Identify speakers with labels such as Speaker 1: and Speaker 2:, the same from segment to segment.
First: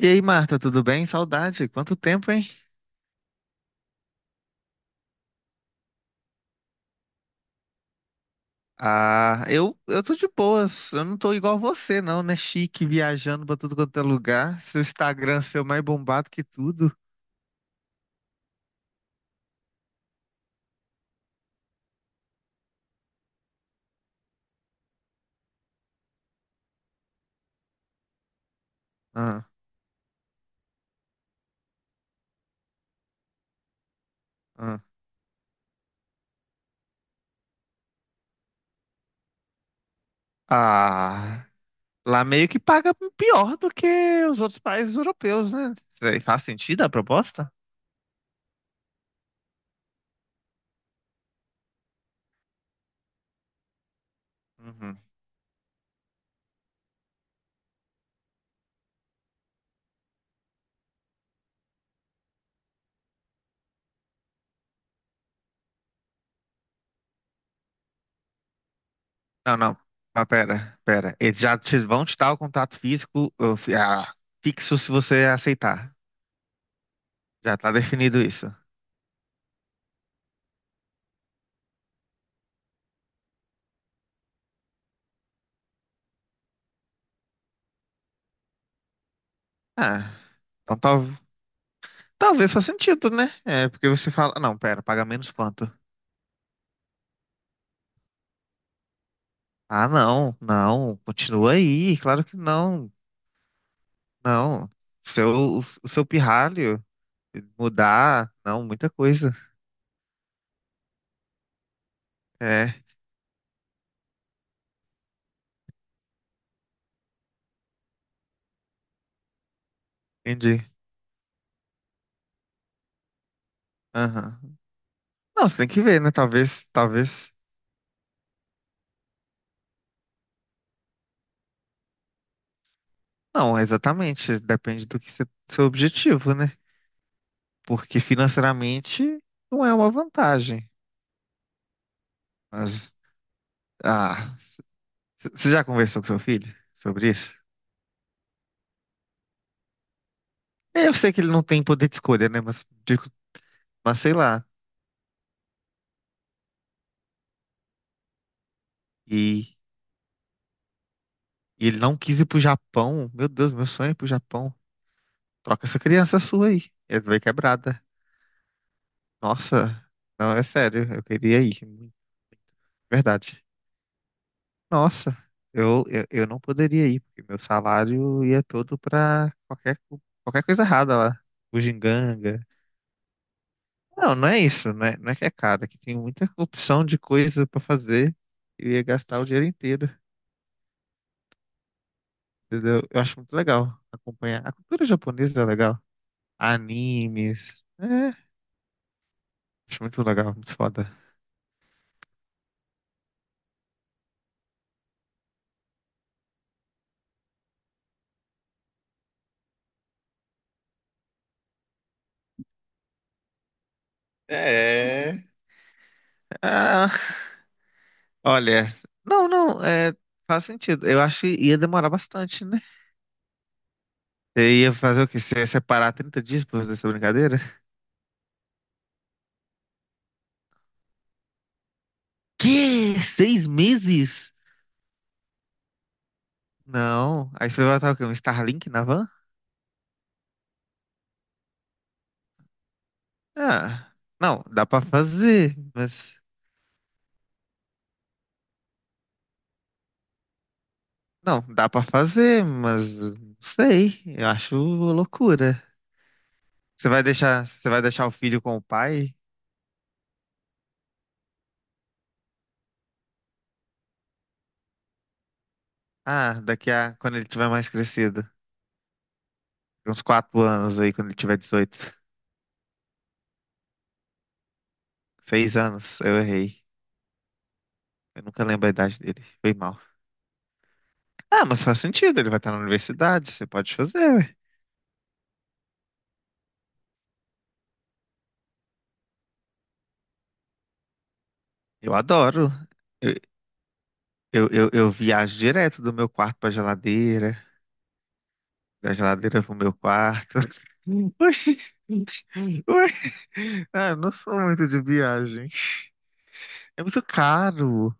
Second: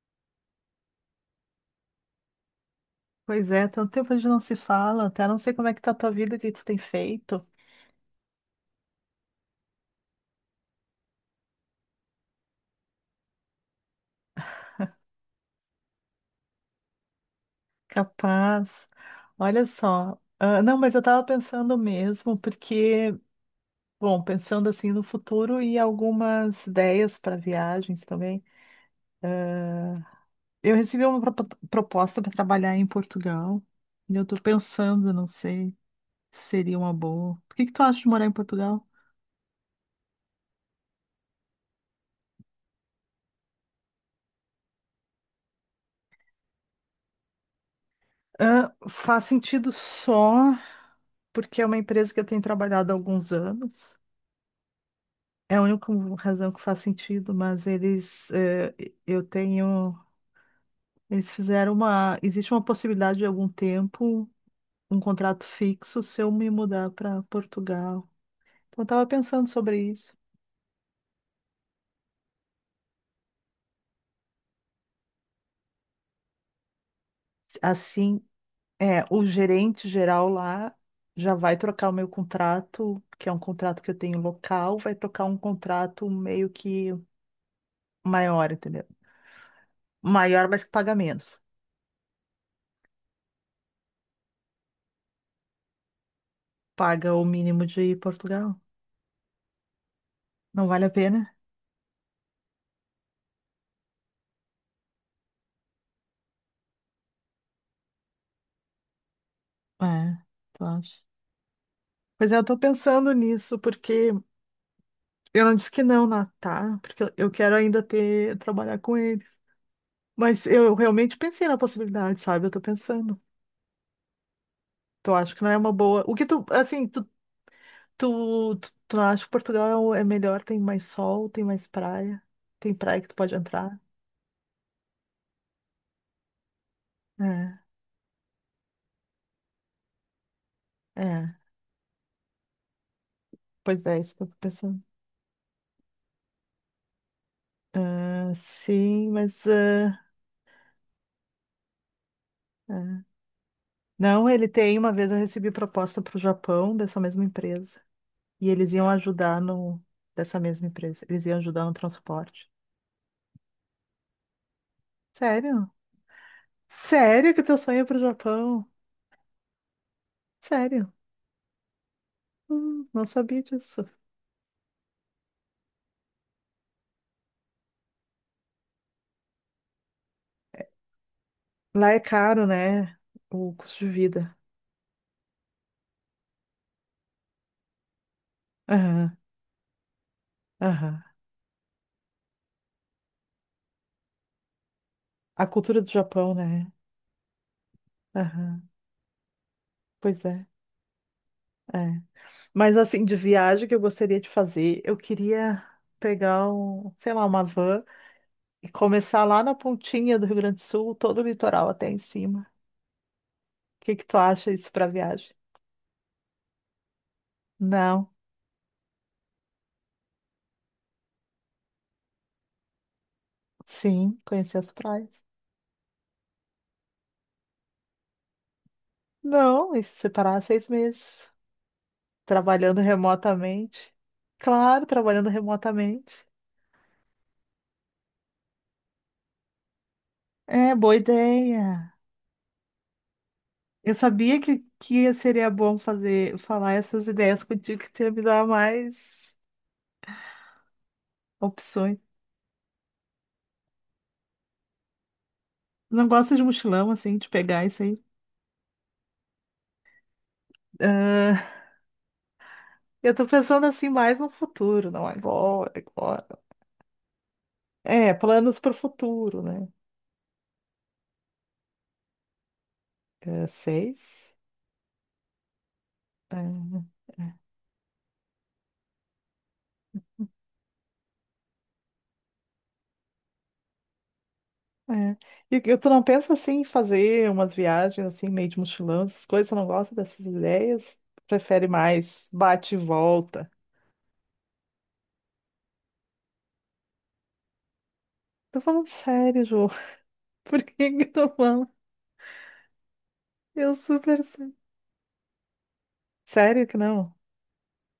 Speaker 1: E aí, Marta, tudo bem? Saudade. Quanto tempo, hein?
Speaker 2: Pois é, tanto tempo a gente não se fala, até não sei como é que tá a tua vida, o que tu tem feito.
Speaker 1: Eu tô de boas. Eu não tô igual você, não, né? Chique, viajando pra tudo quanto é lugar. Seu Instagram seu mais bombado que tudo.
Speaker 2: Capaz. Olha só. Ah, não, mas eu tava pensando mesmo, porque, bom, pensando assim no futuro e algumas ideias para viagens também.
Speaker 1: Ah,
Speaker 2: Eu recebi uma proposta para trabalhar em Portugal, e eu tô
Speaker 1: ah.
Speaker 2: pensando, não sei, se seria uma boa. O que que tu acha de morar em Portugal?
Speaker 1: Ah, Lá meio que paga pior do que os outros países europeus, né? Faz sentido a proposta?
Speaker 2: Ah, faz sentido só porque é uma empresa que eu tenho trabalhado há alguns anos.
Speaker 1: Uhum.
Speaker 2: É a única razão que faz sentido, mas eles, eu tenho, eles fizeram uma, existe uma possibilidade de algum tempo, um contrato fixo, se eu me mudar para Portugal. Então, eu estava pensando
Speaker 1: Não, não.
Speaker 2: sobre isso.
Speaker 1: Pera, pera. Vão te dar o contato físico, fixo se você aceitar. Já tá
Speaker 2: Assim,
Speaker 1: definido isso.
Speaker 2: é, o gerente geral lá já vai trocar o meu contrato, que é um contrato que eu tenho local, vai trocar um contrato meio que maior, entendeu?
Speaker 1: Ah,
Speaker 2: Maior, mas que
Speaker 1: então tá.
Speaker 2: paga menos.
Speaker 1: Talvez faça sentido, né? É, porque você fala, não, pera, paga menos quanto?
Speaker 2: Paga o mínimo de Portugal.
Speaker 1: Ah, não,
Speaker 2: Não vale a
Speaker 1: não,
Speaker 2: pena?
Speaker 1: continua aí, claro que não, não. Seu, o seu pirralho mudar, não, muita coisa.
Speaker 2: É, tu acha? Pois é, eu tô
Speaker 1: É,
Speaker 2: pensando nisso, porque eu não disse que não, tá? Porque eu quero ainda ter, trabalhar com eles. Mas
Speaker 1: entendi.
Speaker 2: eu realmente pensei na possibilidade, sabe? Eu tô pensando.
Speaker 1: Aham.
Speaker 2: Tu acha que
Speaker 1: Não,
Speaker 2: não é
Speaker 1: você tem
Speaker 2: uma
Speaker 1: que ver,
Speaker 2: boa.
Speaker 1: né?
Speaker 2: O que tu,
Speaker 1: Talvez,
Speaker 2: assim, tu,
Speaker 1: talvez.
Speaker 2: tu, tu, tu não acha que Portugal é melhor? Tem mais sol, tem mais praia, tem praia que tu pode
Speaker 1: Não,
Speaker 2: entrar?
Speaker 1: exatamente. Depende do que você, Seu objetivo, né?
Speaker 2: É,
Speaker 1: Porque financeiramente não é uma vantagem.
Speaker 2: é.
Speaker 1: Mas,
Speaker 2: Pois é, isso que eu tô
Speaker 1: ah,
Speaker 2: pensando.
Speaker 1: Você já conversou com seu filho sobre isso?
Speaker 2: Ah, sim, mas. Ah,
Speaker 1: Eu sei que ele não tem poder de escolha, né?
Speaker 2: é.
Speaker 1: Mas sei
Speaker 2: Não,
Speaker 1: lá.
Speaker 2: ele tem. Uma vez eu recebi proposta para o Japão dessa mesma empresa. E eles iam ajudar
Speaker 1: E,
Speaker 2: no, dessa mesma empresa. Eles iam ajudar
Speaker 1: e
Speaker 2: no
Speaker 1: ele não quis ir pro
Speaker 2: transporte.
Speaker 1: Japão. Meu Deus, meu sonho é ir pro Japão. Troca
Speaker 2: Sério?
Speaker 1: essa criança sua aí. Ele veio
Speaker 2: Sério que teu sonho
Speaker 1: quebrada.
Speaker 2: é pro Japão?
Speaker 1: Nossa, não, é
Speaker 2: Sério?
Speaker 1: sério. Eu queria ir muito.
Speaker 2: Não sabia
Speaker 1: Verdade.
Speaker 2: disso.
Speaker 1: Nossa, eu não poderia ir, porque meu salário ia todo pra qualquer coisa errada lá.
Speaker 2: Lá é
Speaker 1: Bugiganga.
Speaker 2: caro, né? O custo de
Speaker 1: Não, não
Speaker 2: vida.
Speaker 1: é isso. Não é, não é que é caro. É que tem muita opção de coisa pra fazer. Eu ia
Speaker 2: Aham,
Speaker 1: gastar o dinheiro inteiro.
Speaker 2: aham.
Speaker 1: Entendeu? Eu acho muito legal acompanhar. A cultura japonesa é
Speaker 2: A
Speaker 1: legal.
Speaker 2: cultura do Japão, né?
Speaker 1: Animes. É,
Speaker 2: Aham.
Speaker 1: acho muito
Speaker 2: Pois
Speaker 1: legal,
Speaker 2: é,
Speaker 1: muito foda.
Speaker 2: é. Mas assim, de viagem que eu gostaria de fazer, eu queria pegar sei lá, uma van e começar lá na pontinha do Rio Grande do Sul, todo o litoral até em cima. O que que tu acha isso pra
Speaker 1: É.
Speaker 2: viagem?
Speaker 1: Ah,
Speaker 2: Não.
Speaker 1: olha, não, não, é, Faz sentido. Eu acho que ia demorar bastante, né?
Speaker 2: Sim, conheci
Speaker 1: Você
Speaker 2: as
Speaker 1: ia fazer o quê?
Speaker 2: praias.
Speaker 1: Você ia separar 30 dias pra fazer essa brincadeira?
Speaker 2: Não, e se separar 6 meses. Trabalhando
Speaker 1: Que? Seis
Speaker 2: remotamente.
Speaker 1: meses?
Speaker 2: Claro, trabalhando remotamente.
Speaker 1: Não. Aí você vai botar o quê? Um Starlink na van?
Speaker 2: É, boa ideia.
Speaker 1: Ah,
Speaker 2: Eu sabia
Speaker 1: não,
Speaker 2: que,
Speaker 1: dá pra
Speaker 2: que seria
Speaker 1: fazer,
Speaker 2: bom
Speaker 1: mas.
Speaker 2: fazer, falar essas ideias contigo, que tu ia me dar mais
Speaker 1: Não, dá pra
Speaker 2: opções.
Speaker 1: fazer, mas não sei. Eu acho loucura.
Speaker 2: Não gosto de mochilão, assim, de pegar
Speaker 1: Você
Speaker 2: isso
Speaker 1: vai
Speaker 2: aí.
Speaker 1: deixar o filho com o pai?
Speaker 2: Ah, eu tô pensando, assim, mais no futuro, não agora, agora.
Speaker 1: Ah, daqui a quando ele tiver mais
Speaker 2: É,
Speaker 1: crescido.
Speaker 2: planos pro futuro, né?
Speaker 1: Uns quatro anos aí, quando ele tiver 18,
Speaker 2: É, seis.
Speaker 1: seis anos, eu
Speaker 2: É.
Speaker 1: errei.
Speaker 2: É.
Speaker 1: Eu nunca lembro a idade dele. Foi mal. Ah, mas faz sentido, ele vai estar na universidade, você pode fazer, ué.
Speaker 2: É. E tu não pensa assim em fazer umas viagens assim, meio de mochilão, essas coisas, tu não gosta dessas ideias? Prefere
Speaker 1: Eu
Speaker 2: mais
Speaker 1: adoro.
Speaker 2: bate e
Speaker 1: Eu,
Speaker 2: volta?
Speaker 1: eu viajo direto do meu quarto pra geladeira,
Speaker 2: Tô falando
Speaker 1: da geladeira
Speaker 2: sério,
Speaker 1: pro
Speaker 2: Ju.
Speaker 1: meu quarto.
Speaker 2: Por que que tu fala?
Speaker 1: Oxi! Ué,
Speaker 2: Eu
Speaker 1: eu não
Speaker 2: super
Speaker 1: sou
Speaker 2: sei.
Speaker 1: muito de viagem.
Speaker 2: Sério que
Speaker 1: É muito
Speaker 2: não?
Speaker 1: caro.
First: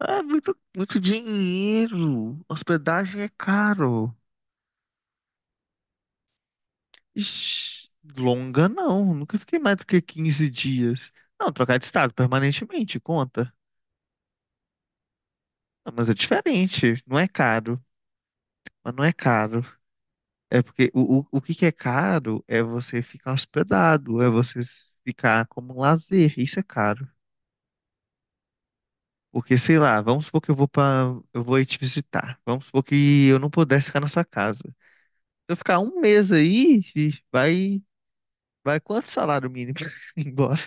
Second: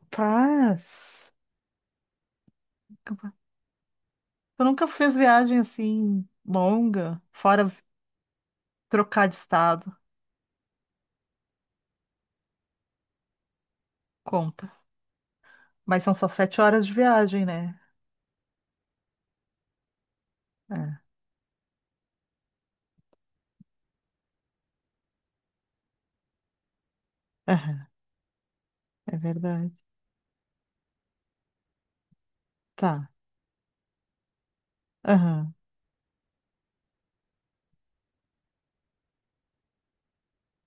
Speaker 1: Ah, muito, muito dinheiro. Hospedagem é
Speaker 2: Capaz.
Speaker 1: caro.
Speaker 2: Tu nunca fez viagem assim longa, fora
Speaker 1: Ixi, longa não,
Speaker 2: trocar de
Speaker 1: nunca fiquei mais do
Speaker 2: estado?
Speaker 1: que 15 dias. Não, trocar de estado permanentemente, conta.
Speaker 2: Conta.
Speaker 1: Não,
Speaker 2: Mas
Speaker 1: mas
Speaker 2: são
Speaker 1: é
Speaker 2: só 7 horas de
Speaker 1: diferente, não é
Speaker 2: viagem, né?
Speaker 1: caro, mas não é caro. É porque
Speaker 2: É,
Speaker 1: o que que é caro é você ficar hospedado, é ficar como um lazer, isso é caro.
Speaker 2: aham. É
Speaker 1: Porque,
Speaker 2: verdade.
Speaker 1: sei lá, vamos supor que eu vou ir te visitar, vamos supor
Speaker 2: Tá.
Speaker 1: que eu não pudesse ficar na sua casa. Se eu ficar um mês aí, ixi, vai, vai quanto salário mínimo embora?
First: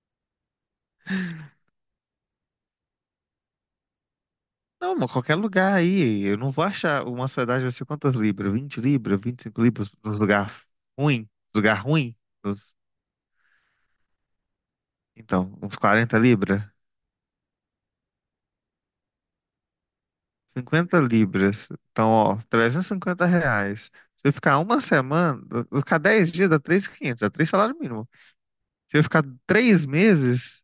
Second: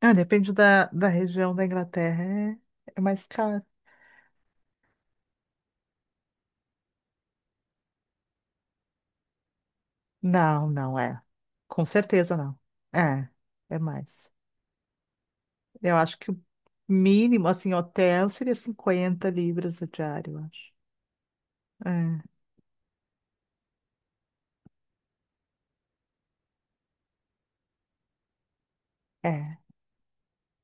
Speaker 2: Ah, depende da região da Inglaterra. É, é mais caro.
Speaker 1: Não, mano, qualquer lugar aí. Eu não vou achar uma hospedagem, vai ser quantas libras? 20 libras, 25 libras nos lugar
Speaker 2: Não, não é.
Speaker 1: ruim, lugar
Speaker 2: Com
Speaker 1: ruim.
Speaker 2: certeza não.
Speaker 1: nos-
Speaker 2: É, é mais.
Speaker 1: Então, uns
Speaker 2: Eu acho
Speaker 1: 40
Speaker 2: que o
Speaker 1: libras,
Speaker 2: mínimo, assim, hotel seria 50 libras a diária, eu acho.
Speaker 1: 50 libras. Então, ó, 350 reais. Se eu ficar uma semana, eu ficar 10 dias dá 3.500, dá 3 salário mínimo. Se eu ficar
Speaker 2: É, é.
Speaker 1: 3 meses,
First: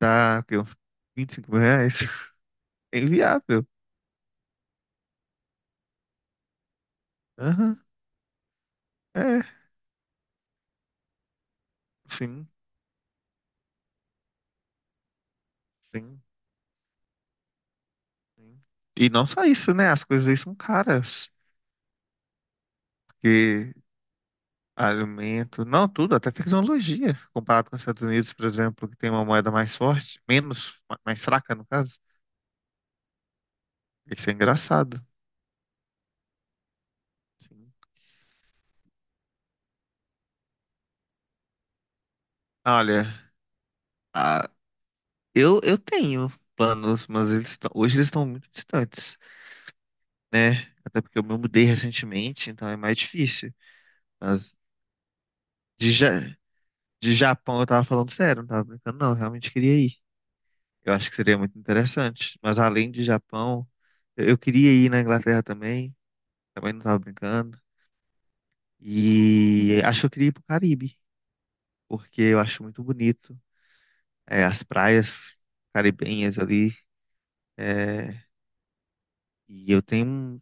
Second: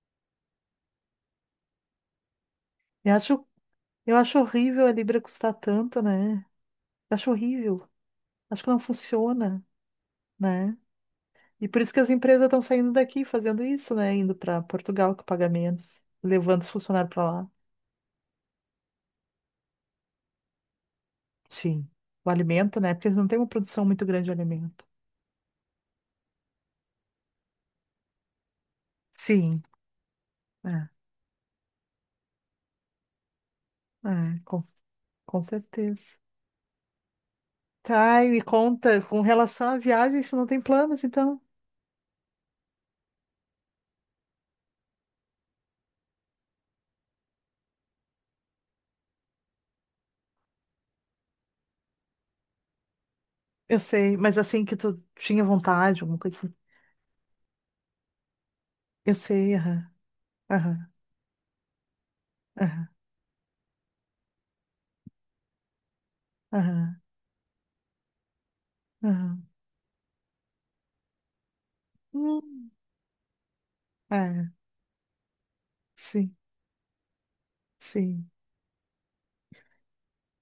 Speaker 1: dá o quê? Uns 25 mil reais. É
Speaker 2: Eu acho,
Speaker 1: inviável.
Speaker 2: eu acho horrível a libra custar tanto, né? Eu acho
Speaker 1: Aham.
Speaker 2: horrível. Acho que não
Speaker 1: É,
Speaker 2: funciona, né? E por isso que as empresas
Speaker 1: sim,
Speaker 2: estão saindo daqui fazendo isso, né? Indo para Portugal que paga menos,
Speaker 1: sim,
Speaker 2: levando os funcionários para lá.
Speaker 1: sim. E não só isso, né? As coisas aí são caras.
Speaker 2: Sim. O alimento, né? Porque eles não têm uma
Speaker 1: Porque
Speaker 2: produção muito grande de alimento.
Speaker 1: alimento, não tudo, até tecnologia, comparado com os Estados Unidos, por exemplo, que tem uma moeda
Speaker 2: Sim,
Speaker 1: mais forte, menos,
Speaker 2: é,
Speaker 1: mais fraca, no caso. Isso é
Speaker 2: é,
Speaker 1: engraçado.
Speaker 2: com certeza.
Speaker 1: Sim.
Speaker 2: Tá, e me conta, com relação à viagem, você não tem planos, então?
Speaker 1: Olha, ah, eu, eu tenho planos, mas eles estão, hoje eles estão muito distantes, né? Até porque eu me mudei recentemente, então é mais difícil.
Speaker 2: Eu sei, mas
Speaker 1: Mas
Speaker 2: assim que tu tinha
Speaker 1: de,
Speaker 2: vontade, alguma
Speaker 1: Ja-
Speaker 2: coisa assim.
Speaker 1: de Japão eu tava falando sério, não tava brincando, não,
Speaker 2: Eu
Speaker 1: eu realmente
Speaker 2: sei,
Speaker 1: queria
Speaker 2: aham,
Speaker 1: ir.
Speaker 2: aham,
Speaker 1: Eu acho que seria muito interessante. Mas
Speaker 2: aham,
Speaker 1: além de Japão, eu queria ir na Inglaterra também, também não
Speaker 2: aham,
Speaker 1: tava brincando.
Speaker 2: aham.
Speaker 1: E acho que eu queria ir pro Caribe, porque eu acho
Speaker 2: Hum,
Speaker 1: muito bonito, é,
Speaker 2: é,
Speaker 1: as praias
Speaker 2: sim,
Speaker 1: caribenhas ali. É,
Speaker 2: sim.
Speaker 1: e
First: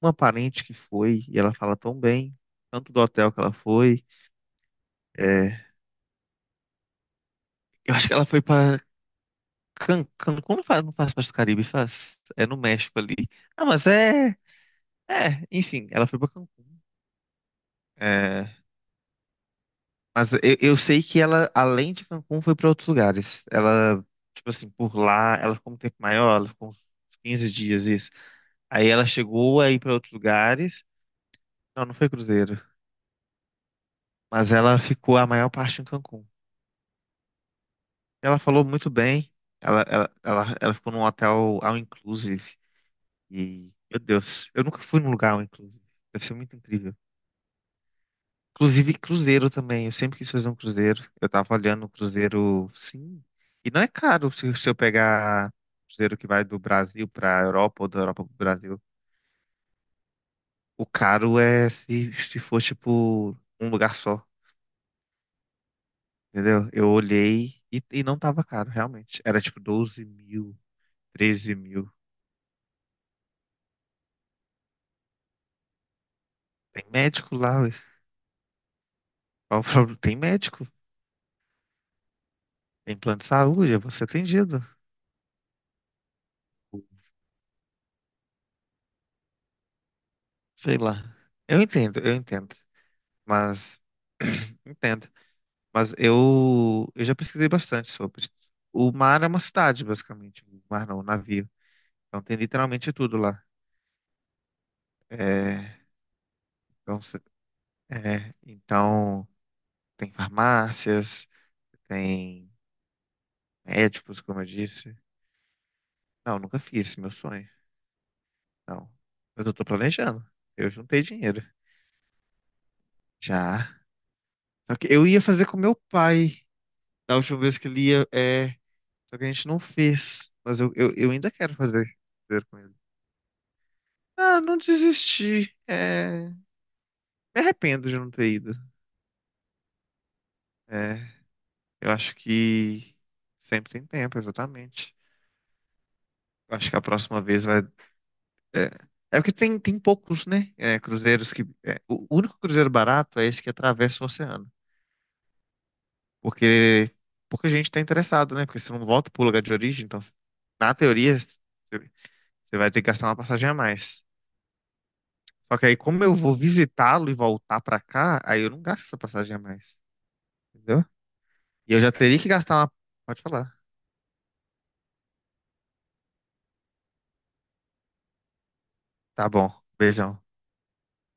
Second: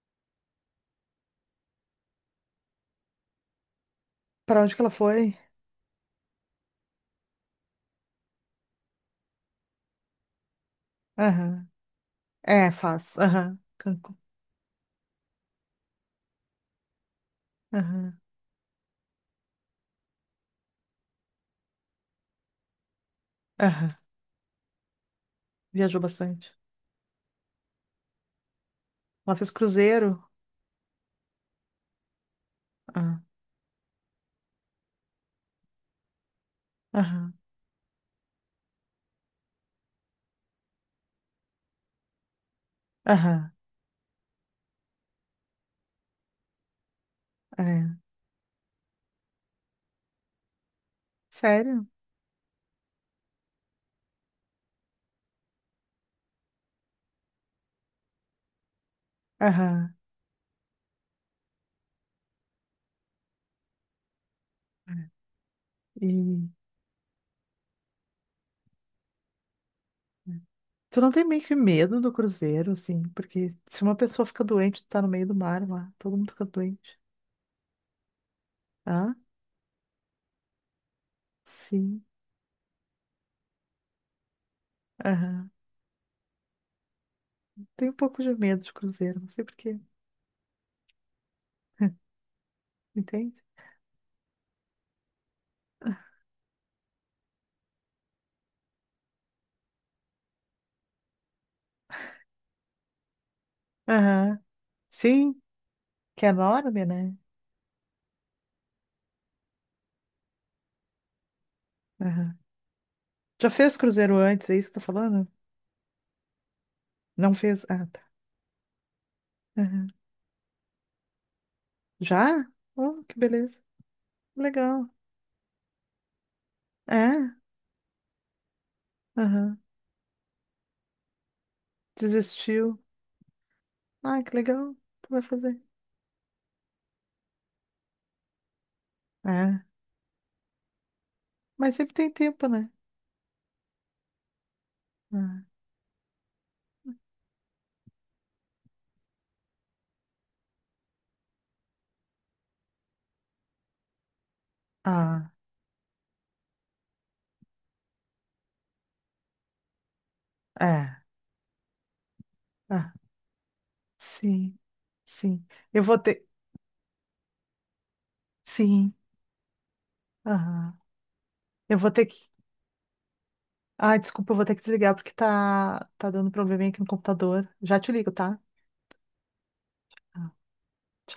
Speaker 1: uma parente que foi e ela fala tão bem, tanto do hotel que ela foi.
Speaker 2: Pra onde que ela foi?
Speaker 1: É, eu acho que ela foi para Cancún, não faz, não faz parte do Caribe,
Speaker 2: Aham.
Speaker 1: faz. É no
Speaker 2: É,
Speaker 1: México ali.
Speaker 2: faz, aham,
Speaker 1: Ah, mas
Speaker 2: Cancún,
Speaker 1: é, Enfim, ela foi para Cancún.
Speaker 2: aham,
Speaker 1: É, mas eu sei que ela, além de Cancún, foi para outros lugares.
Speaker 2: aham.
Speaker 1: Ela, tipo assim, por lá, ela ficou um tempo
Speaker 2: Viajou
Speaker 1: maior,
Speaker 2: bastante.
Speaker 1: ela ficou uns 15 dias, isso. Aí ela
Speaker 2: Ela fez
Speaker 1: chegou a ir para outros
Speaker 2: cruzeiro?
Speaker 1: lugares. Não, não foi cruzeiro.
Speaker 2: Ah,
Speaker 1: Mas ela ficou a maior parte em Cancún.
Speaker 2: aham,
Speaker 1: Ela falou muito bem. Ela ficou num hotel all inclusive.
Speaker 2: aham,
Speaker 1: E, meu Deus, eu nunca fui num lugar all inclusive. Deve ser muito incrível.
Speaker 2: é.
Speaker 1: Inclusive cruzeiro também. Eu sempre quis fazer um cruzeiro. Eu tava olhando
Speaker 2: Sério?
Speaker 1: um cruzeiro, sim. E não é caro se, se eu pegar cruzeiro que vai do Brasil pra Europa ou da Europa pro Brasil.
Speaker 2: Aham.
Speaker 1: O caro é se, se for tipo um lugar só,
Speaker 2: É. E
Speaker 1: entendeu? Eu olhei e não tava caro, realmente. Era tipo 12 mil,
Speaker 2: tu não tem meio
Speaker 1: treze
Speaker 2: que
Speaker 1: mil.
Speaker 2: medo do cruzeiro, assim? Porque se uma pessoa fica doente, tu tá no meio do mar lá, todo mundo fica
Speaker 1: Tem
Speaker 2: doente.
Speaker 1: médico lá, ué.
Speaker 2: Ah,
Speaker 1: Qual o problema? Tem médico,
Speaker 2: sim.
Speaker 1: tem plano de saúde, você atendido.
Speaker 2: Aham. Tenho um pouco de medo de cruzeiro, não sei por quê.
Speaker 1: Sei lá. Eu entendo, eu entendo.
Speaker 2: Entende?
Speaker 1: Mas entendo. Mas eu já pesquisei bastante sobre. O mar é uma cidade, basicamente. O mar não, o navio. Então tem literalmente tudo lá.
Speaker 2: Aham. Sim,
Speaker 1: É,
Speaker 2: que é enorme,
Speaker 1: então,
Speaker 2: né?
Speaker 1: se- então, tem farmácias,
Speaker 2: Aham.
Speaker 1: tem
Speaker 2: Já fez cruzeiro
Speaker 1: médicos, como eu
Speaker 2: antes, é isso que tá
Speaker 1: disse.
Speaker 2: falando?
Speaker 1: Não, nunca fiz, esse é meu
Speaker 2: Não
Speaker 1: sonho.
Speaker 2: fez? Ah, tá.
Speaker 1: Não. Mas eu tô
Speaker 2: Aham.
Speaker 1: planejando. Eu juntei dinheiro.
Speaker 2: Já? Oh, que
Speaker 1: Já.
Speaker 2: beleza.
Speaker 1: Só que
Speaker 2: Legal.
Speaker 1: eu ia fazer com meu pai da
Speaker 2: É?
Speaker 1: última vez que ele ia. É, só que a gente
Speaker 2: Aham.
Speaker 1: não fez. Mas eu ainda quero fazer, fazer com ele.
Speaker 2: Desistiu. Ah, que
Speaker 1: Ah, não
Speaker 2: legal. Tu vai
Speaker 1: desisti.
Speaker 2: fazer.
Speaker 1: É, me arrependo de não ter ido.
Speaker 2: É.
Speaker 1: É,
Speaker 2: Mas
Speaker 1: eu
Speaker 2: sempre tem
Speaker 1: acho
Speaker 2: tempo, né?
Speaker 1: que sempre tem tempo, exatamente.
Speaker 2: Hum.
Speaker 1: Eu acho que a próxima vez vai. É, é porque tem, tem poucos, né? É, cruzeiros que. É, o único cruzeiro barato é esse que atravessa o oceano.
Speaker 2: Ah,
Speaker 1: Porque pouca gente tá interessado, né? Porque você não volta pro lugar de origem, então, na
Speaker 2: é.
Speaker 1: teoria, você vai ter que
Speaker 2: Ah,
Speaker 1: gastar uma passagem a mais.
Speaker 2: sim, sim.
Speaker 1: Só que aí,
Speaker 2: Eu vou
Speaker 1: como eu
Speaker 2: ter.
Speaker 1: vou visitá-lo e voltar pra cá, aí eu não gasto
Speaker 2: Sim,
Speaker 1: essa passagem a mais.
Speaker 2: aham.
Speaker 1: Entendeu? E
Speaker 2: Eu
Speaker 1: eu
Speaker 2: vou
Speaker 1: já
Speaker 2: ter
Speaker 1: teria
Speaker 2: que.
Speaker 1: que gastar uma. Pode falar.
Speaker 2: Ah, desculpa, eu vou ter que desligar porque tá dando probleminha aqui no computador. Já te ligo, tá?
Speaker 1: Tá bom. Beijão.